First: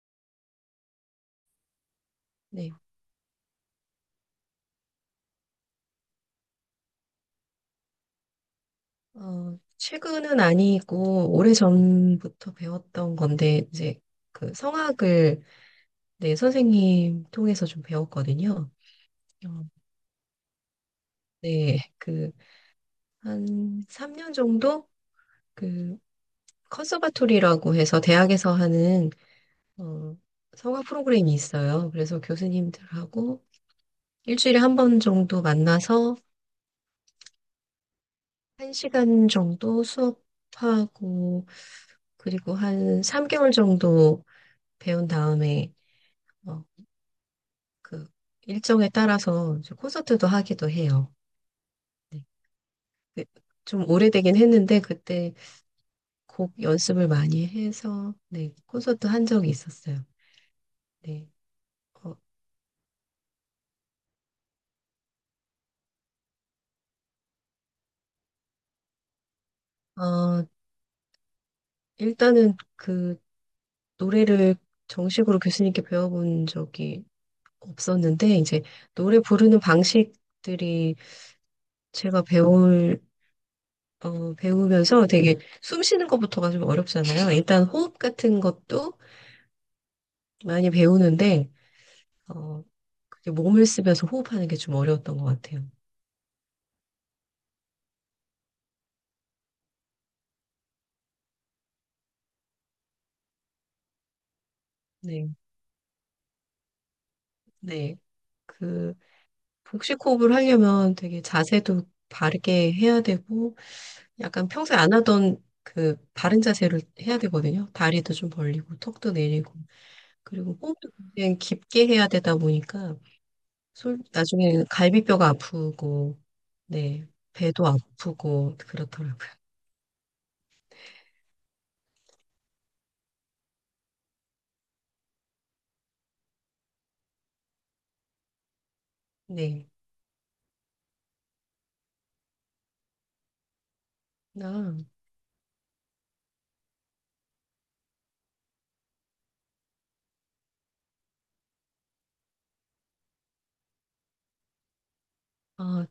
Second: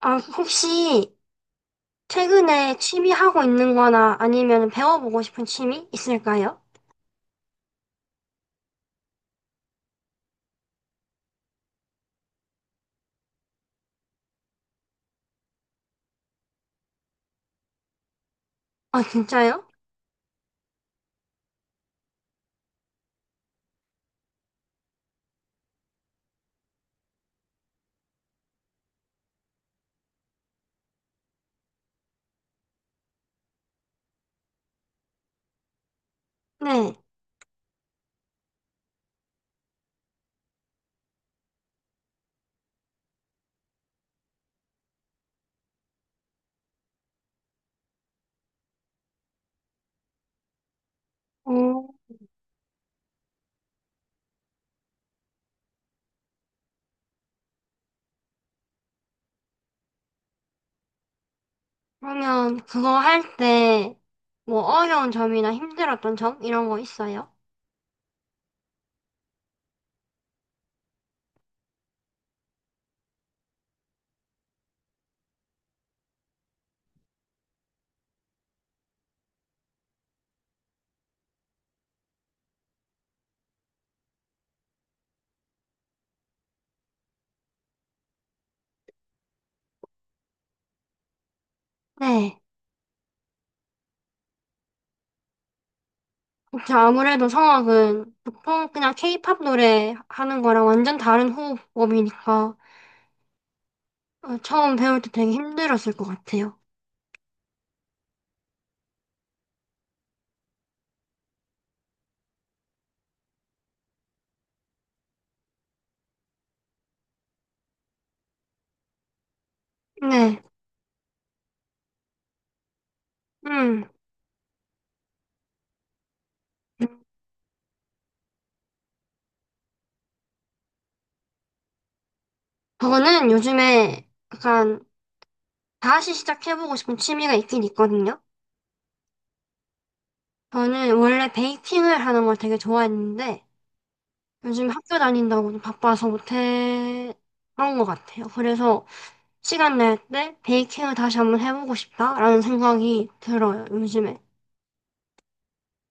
아, 혹시 네. 최근에 취미 하고 있는 거나 아니면 배워보고 싶은 취미 있을까요? 최근은 아니고 오래전부터 배웠던 건데 이제 그 성악을 네, 선생님 통해서 좀 배웠거든요. 아, 어, 진짜요? 네. 한 3년 정도 그 컨서바토리라고 해서 대학에서 하는 어, 성악 프로그램이 있어요. 그래서 교수님들하고 일주일에 한 번 정도 만나서 네. 한시간 정도 수업하고 그리고 한 3개월 정도 배운 다음에 어, 그 일정에 따라서 이제 콘서트도 하기도 해요. 어, 네. 그- 좀 오래되긴 했는데 그때 곡 연습을 많이 해서 네, 콘서트 한 적이 있었어요. 네. 그러면 그거 할 때 뭐 어려운 점이나 힘들었던 점 이런 거 있어요? 어, 어, 일단은 노래를 정식으로 교수님께 배워본 적이 없었는데 이제 노래 부르는 방식들이 제가 배울 배우면서 되게 숨 쉬는 것부터가 좀 어렵잖아요. 일단 호흡 같은 것도 많이 배우는데 네. 어, 그게 몸을 쓰면서 호흡하는 게 좀 어려웠던 것 같아요. 그쵸, 아무래도 성악은 보통 그냥 케이팝 노래 하는 거랑 완전 다른 호흡법이니까 처음 배울 때 네, 되게 힘들었을 것 같아요. 네. 그, 복식 호흡을 하려면 되게 자세도 바르게 해야 되고, 약간 평소에 안 하던 그 바른 자세를 해야 되거든요. 다리도 좀 벌리고, 턱도 내리고, 네. 그리고 호흡도 굉장히 깊게 해야 되다 보니까, 음. 나중에는 갈비뼈가 아프고, 네, 배도 아프고, 그렇더라고요. 저는 요즘에 약간 다시 시작해보고 싶은 취미가 있긴 있거든요. 네. 저는 원래 베이킹을 하는 걸 되게 좋아했는데 요즘 아, 학교 다닌다고 좀 바빠서 못해 그런 것 같아요. 그래서 시간 날 때 베이킹을 다시 한번 해보고 싶다라는 생각이 들어요, 요즘에. 아,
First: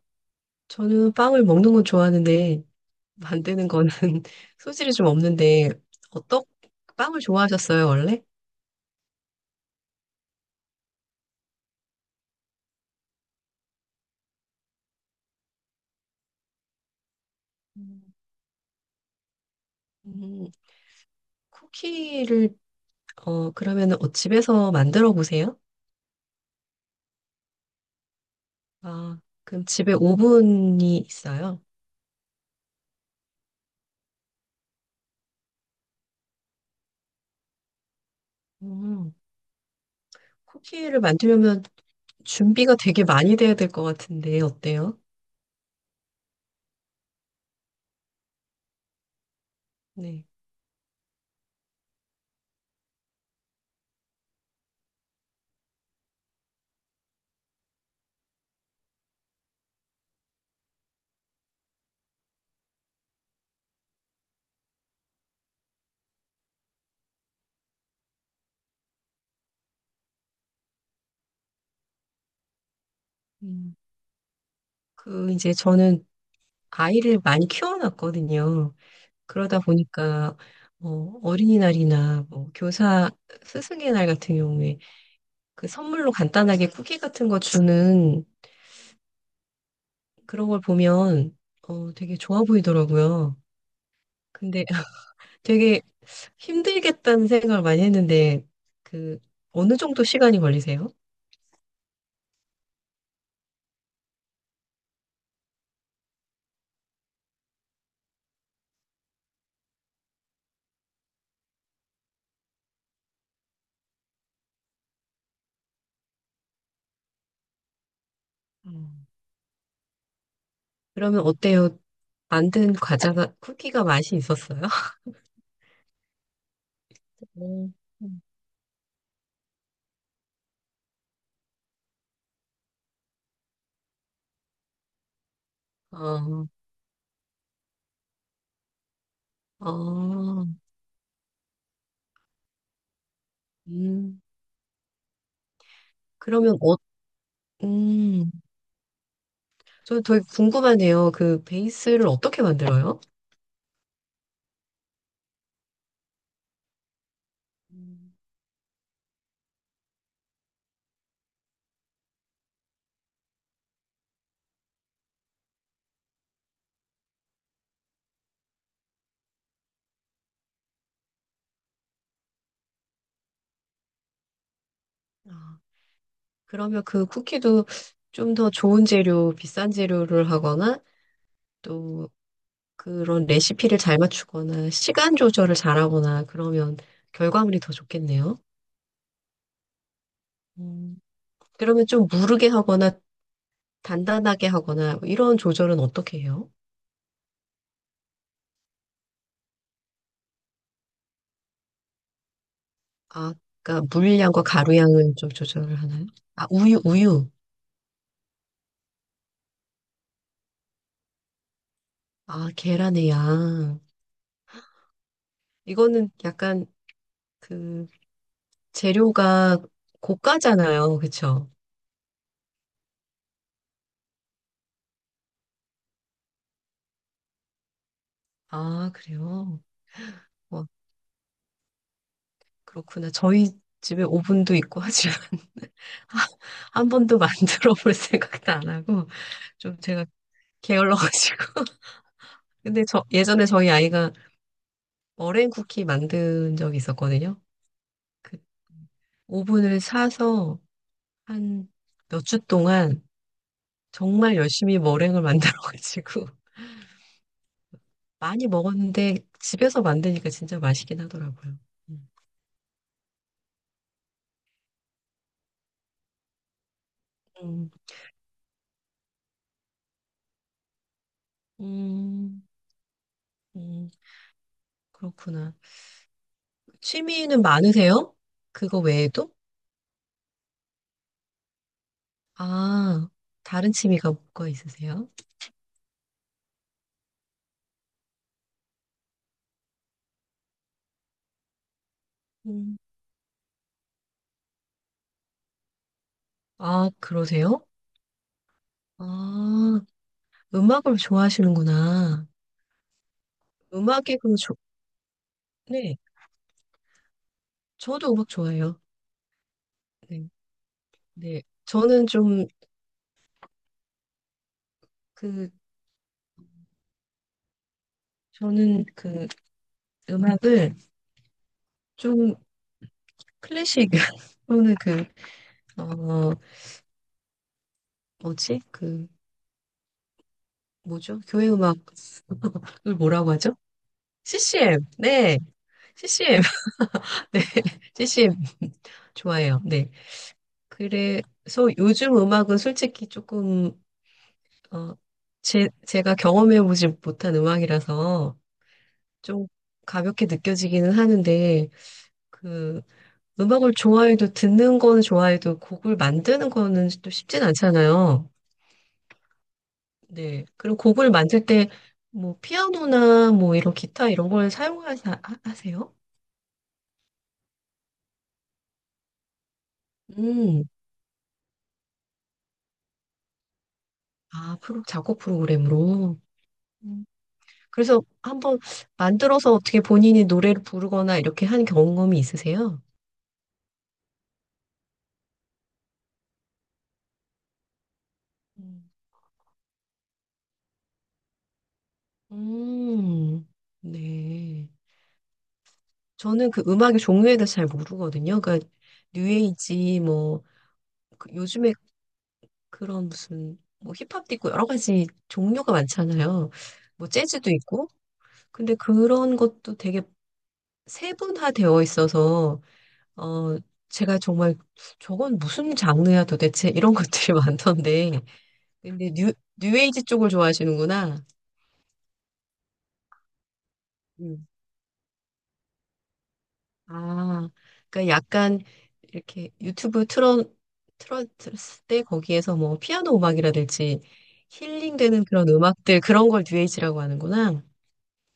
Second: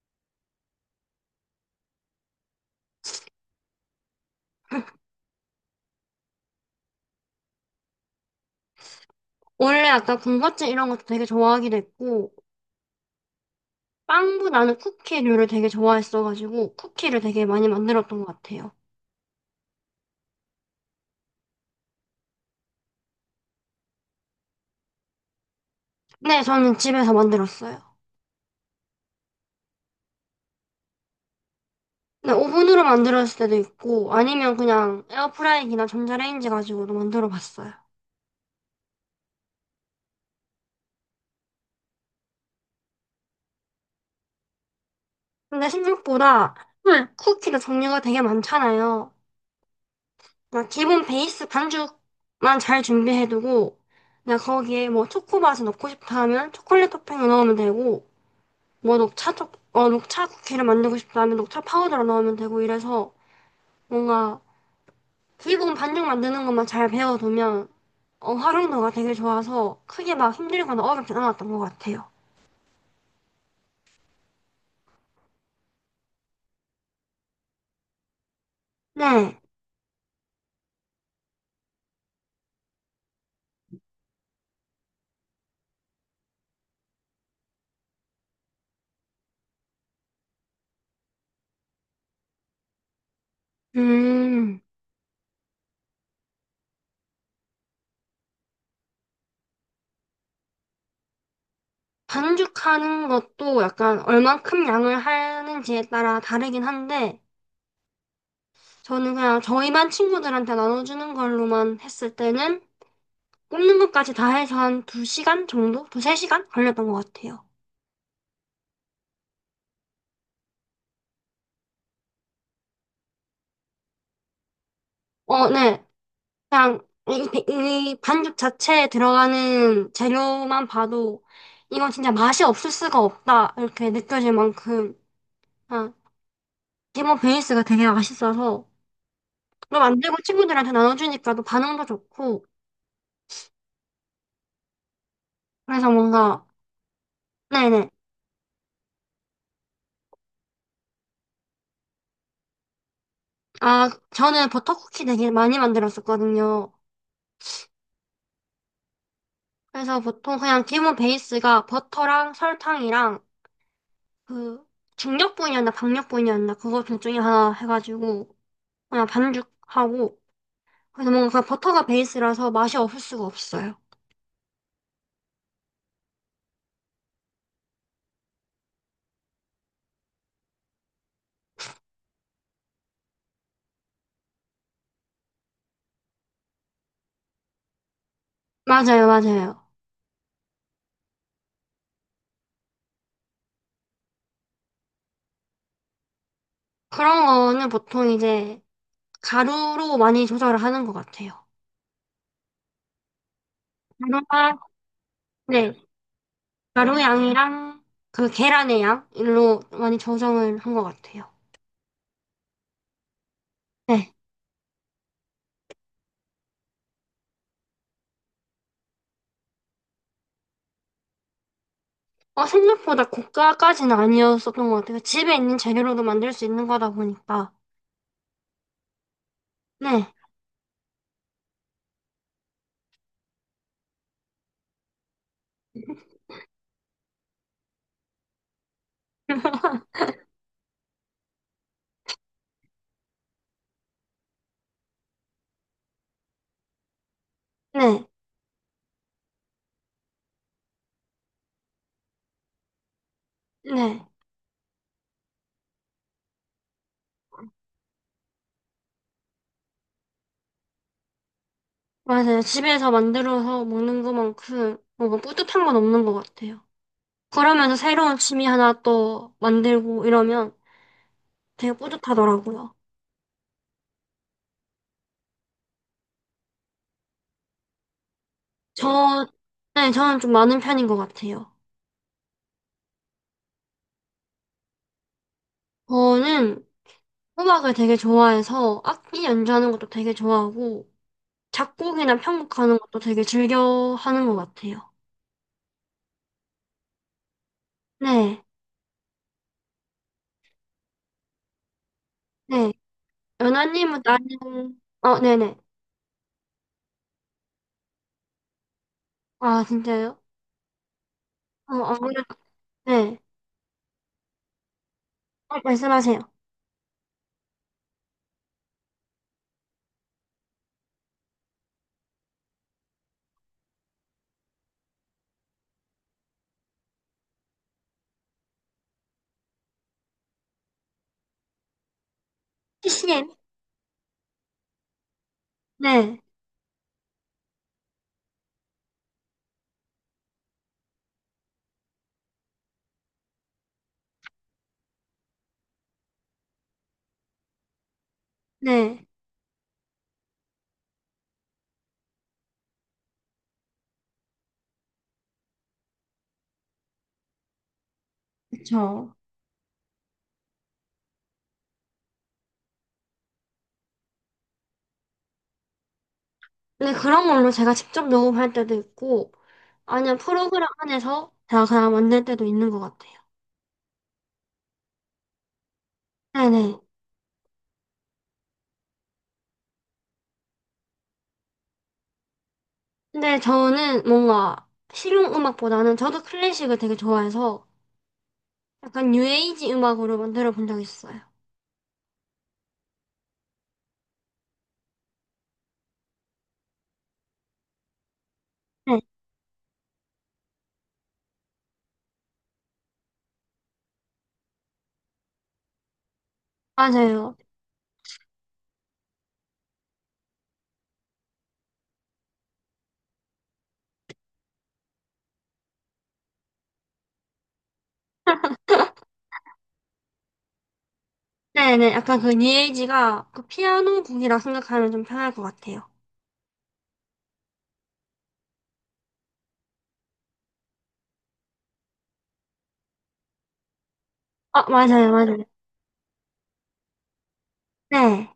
저는 빵을 먹는 건 좋아하는데, 만드는 거는 소질이 좀 없는데 어떤 빵을 좋아하셨어요, 원래? 원래 약간 군것질 이런 것도 되게 좋아하기도 했고 빵보다는 쿠키류를 되게 좋아했어가지고 쿠키를 되게 많이 음. 만들었던 것 같아요. 음, 쿠키를 그러면은 집에서 만들어 보세요. 네, 저는 집에서 만들었어요. 아, 그럼 집에 오븐이 있어요. 네, 오븐으로 만들었을 때도 있고, 아니면 그냥 에어프라이기나 전자레인지 가지고도 만들어 봤어요. 음, 쿠키를 만들려면 준비가 되게 많이 돼야 될 것 같은데 어때요? 근데 생각보다 쿠키도 종류가 되게 많잖아요. 네. 그냥 기본 베이스 반죽만 잘 준비해두고, 그냥 거기에 뭐 초코맛을 넣고 싶다 하면 초콜릿 토핑을 넣으면 되고, 뭐 녹차 쿠키를 만들고 싶다 하면 녹차 파우더를 넣으면 되고 이래서 뭔가 기본 반죽 만드는 것만 잘 배워두면 활용도가 되게 좋아서 크게 막 힘들거나 어렵진 않았던 것 같아요. 음. 저는 아이를 많이 키워놨거든요. 네. 그러다 보니까 어, 어린이날이나 뭐 교사 스승의 날 같은 경우에 그 선물로 간단하게 쿠키 같은 거 주는 그런 걸 보면 되게 좋아 보이더라고요. 음, 근데 되게 힘들겠다는 생각을 많이 했는데 그 어느 정도 시간이 걸리세요? 반죽하는 것도 약간 얼만큼 양을 하는지에 따라 다르긴 한데, 저는 그냥 저희 반 친구들한테 나눠주는 걸로만 했을 때는 굽는 것까지 다 해서 한 2시간 정도? 2, 3시간 걸렸던 것 같아요. 음. 그러면 어때요? 만든 과자가 쿠키가 맛이 있었어요? 어, 네. 그냥 오, 이 음. 반죽 자체에 들어가는 재료만 봐도 이건 진짜 맛이 없을 수가 없다. 이렇게 느껴질 만큼, 그냥 어, 기본 베이스가 되게 맛있어서, 또 만들고 어, 친구들한테 나눠주니까 또 반응도 좋고 음, 그래서 뭔가 그러면, 네네. 음, 저는 되게 궁금하네요. 그 베이스를 어떻게 만들어요? 아 저는 버터쿠키 되게 많이 만들었었거든요. 음. 그래서 보통 그냥 기본 베이스가 버터랑 설탕이랑 그 중력분이었나 박력분이었나 그거 둘 중에 하나 해가지고 그냥 반죽하고 그래서 뭔가 그 버터가 베이스라서 맛이 없을 수가 없어요. 아. 그러면 그 쿠키도 좀 더 좋은 재료, 비싼 재료를 하거나 또 그런 레시피를 잘 맞추거나 시간 조절을 잘하거나 그러면 결과물이 더 좋겠네요. 맞아요, 맞아요. 음, 그러면 좀 무르게 하거나 단단하게 하거나 뭐 이런 조절은 어떻게 해요? 그런 거는 보통 이제 가루로 많이 조절을 하는 것 같아요. 아, 그러니까 물량과 가루가 가루 양을 좀 네. 조절을 하나요? 아, 우유, 우유. 가루양이랑 그 계란의 양일로 많이 조정을 한 것 같아요. 아, 계란의 양. 네. 이거는 약간 그 재료가 고가잖아요. 그쵸? 어, 생각보다 고가까지는 아니었었던 것 같아요. 집에 있는 재료로도 만들 수 있는 거다 보니까. 아, 그래요? 네. 그렇구나. 저희 집에 오븐도 있고 하지만 아, 한 번도 만들어 볼 생각도 안 하고 좀 제가 게을러가지고. 근데 저 예전에 저희 아이가 머랭 쿠키 만든 적이 있었거든요. 네. 그 오븐을 사서 한 몇 주 동안 네. 정말 열심히 머랭을 만들어가지고 많이 먹었는데 집에서 만드니까 진짜 맛있긴 하더라고요. 음, 맞아요. 집에서 만들어서 먹는 것만큼 뭔가 뿌듯한 건 없는 것 같아요. 음, 그러면서 새로운 취미 하나 또 만들고 이러면 되게 음, 뿌듯하더라고요. 음, 그렇구나. 취미는 많으세요? 그거 저, 외에도? 네, 저는 좀 많은 편인 것 같아요. 아, 다른 취미가 뭐가 있으세요? 저는 음악을 되게 좋아해서 악기 연주하는 것도 되게 좋아하고 작곡이나 편곡하는 음. 것도 되게 즐겨 하는 것 같아요. 아, 그러세요? 네, 아, 음악을 좋아하시는구나. 네. 연아님은 음악이 그럼 좋, 나는 네네. 네. 저도 음악 좋아해요. 아, 진짜요? 네. 네. 어, 아무래도 네. 그, 어, 말씀하세요. 저는 음악을 좀 클래식, 또는 그, 어, 뭐지? 그, 뭐죠? 교회 음악을 CCM? 뭐라고 하죠? CCM. 네. 네, CCM. 네, CCM 좋아해요. 네. 그래서 요즘 음악은 솔직히 조금 어, 제가 경험해보지 못한 음악이라서 네. 좀 가볍게 느껴지기는 하는데 그 음악을 좋아해도 듣는 거는 좋아해도 곡을 만드는 거는 또 쉽진 않잖아요. 그쵸. 네. 그리고 곡을 만들 때 뭐 피아노나 뭐 이런 기타 이런 걸 사용하세요? 근데 그런 걸로 제가 직접 녹음할 때도 있고 아니면 음. 프로그램 안에서 제가 그냥 만들 때도 있는 것 같아요. 아, 프로 작곡 프로그램으로. 네네. 그래서 한번 만들어서 어떻게 본인이 노래를 부르거나 이렇게 한 경험이 있으세요? 근데 저는 뭔가 실용 음악보다는 저도 클래식을 되게 좋아해서 음. 약간 뉴에이지 음악으로 만들어 본 적 있어요. 음, 네. 저는 그 음악의 종류에 대해서 잘 모르거든요. 그러니까 네. 뉴에이지 요즘에 그런 무슨 뭐 힙합도 있고 여러 가지 종류가 많잖아요. 뭐 맞아요. 재즈도 있고. 근데 그런 것도 되게 세분화되어 있어서 어 제가 정말 저건 무슨 장르야 도대체 이런 것들이 많던데 근데 뉴에이지 쪽을 좋아하시는구나. 네네, 약간 그 뉴에이지가 그 피아노 곡이라 음. 생각하면 좀 편할 것 같아요. 아, 그러니까 약간 이렇게 유튜브 틀어 틀었을 때 거기에서 뭐 피아노 음악이라든지 아, 맞아요, 힐링되는 맞아요. 그런 음악들 그런 걸 뉴에이지라고 하는구나. 네.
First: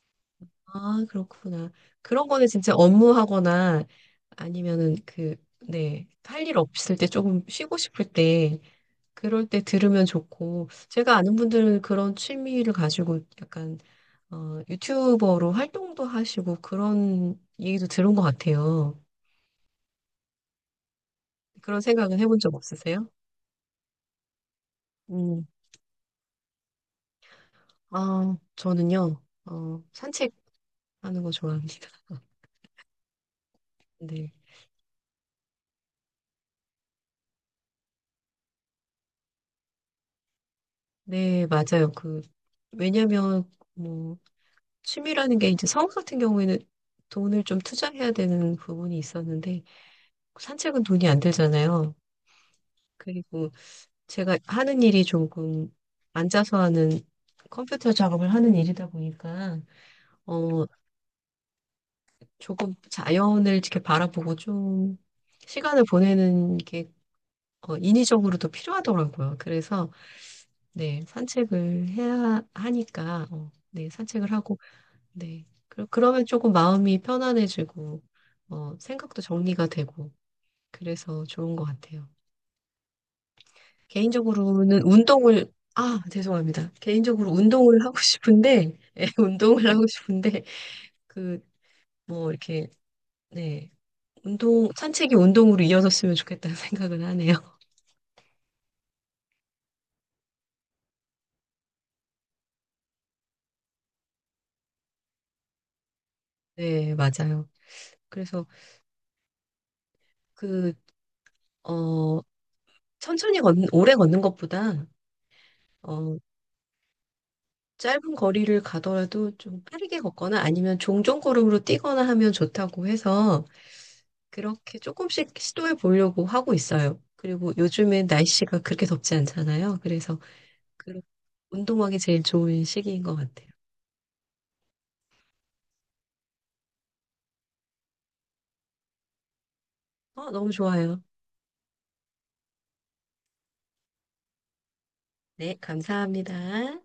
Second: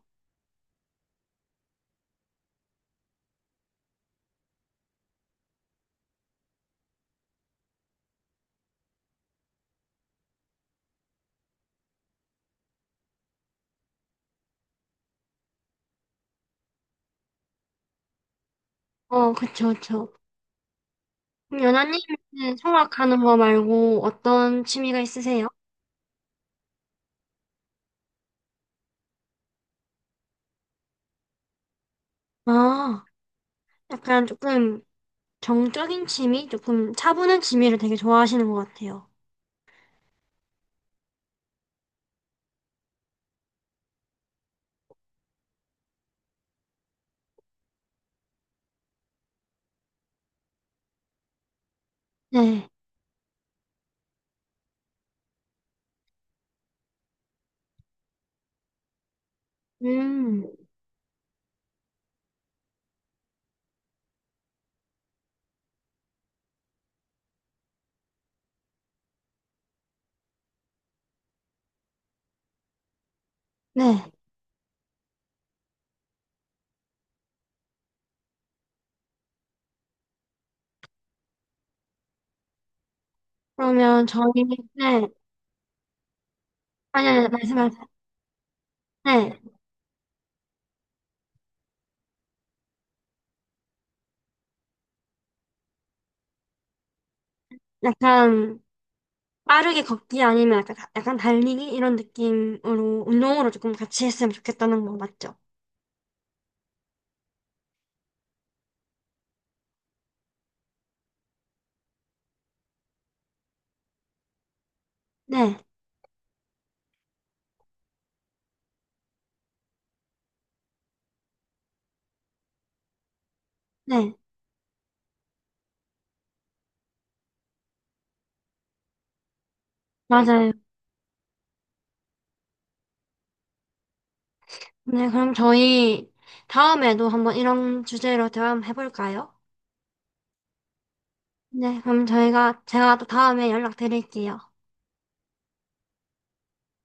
아, 그렇구나. 그런 거는 진짜 업무하거나 아니면은 그, 네, 할 일 없을 때 조금 쉬고 싶을 때 그럴 때 들으면 좋고 제가 아는 분들은 그런 취미를 가지고 약간 유튜버로 활동도 하시고 그런 얘기도 들은 것 같아요. 어, 그쵸, 그쵸. 그럼 그런 생각은 해본 적 연하님은 없으세요? 성악하는 거 말고 어떤 취미가 음, 있으세요? 아, 저는요, 산책하는 거 좋아합니다. 아, 약간 네, 조금 정적인 취미? 조금 차분한 취미를 되게 좋아하시는 것 같아요. 네, 맞아요. 왜냐면, 뭐, 취미라는 게 이제 성우 같은 경우에는 돈을 좀 투자해야 되는 부분이 있었는데, 산책은 돈이 안 들잖아요. 네. 그리고 제가 하는 일이 조금 앉아서 하는 컴퓨터 작업을 하는 일이다 보니까, 음, 어, 조금 자연을 이렇게 바라보고 좀 시간을 보내는 게 인위적으로도 필요하더라고요. 그래서 네, 산책을 해야 하니까 네, 네. 산책을 하고 네. 그러면 조금 마음이 편안해지고 생각도 정리가 되고 그래서 좋은 것 같아요. 그러면 저희, 개인적으로는 네. 운동을 아, 죄송합니다. 아니, 아니, 개인적으로 말씀하세요. 운동을 하고 싶은데 예, 네. 운동을 하고 싶은데 그 뭐 이렇게 네. 운동, 산책이 운동으로 이어졌으면 좋겠다는 생각은 하네요. 약간 빠르게 걷기 아니면 약간, 약간 달리기 이런 느낌으로 운동으로 조금 같이 했으면 좋겠다는 거 맞죠? 네, 맞아요. 그래서 그, 어, 천천히 걷는, 오래 걷는 것보다, 네, 어, 짧은 거리를 가더라도 좀 빠르게 걷거나 아니면 종종 걸음으로 뛰거나 하면 좋다고 해서 네, 그렇게 조금씩 시도해 보려고 하고 있어요. 그리고 요즘엔 날씨가 그렇게 덥지 않잖아요. 그래서 맞아요. 그 운동하기 제일 좋은 시기인 것 같아요. 네, 그럼 저희 다음에도 한번 이런 주제로 대화 한번 해볼까요? 어, 너무 좋아요. 네, 그럼 저희가 제가 또 다음에 연락드릴게요. 네, 감사합니다.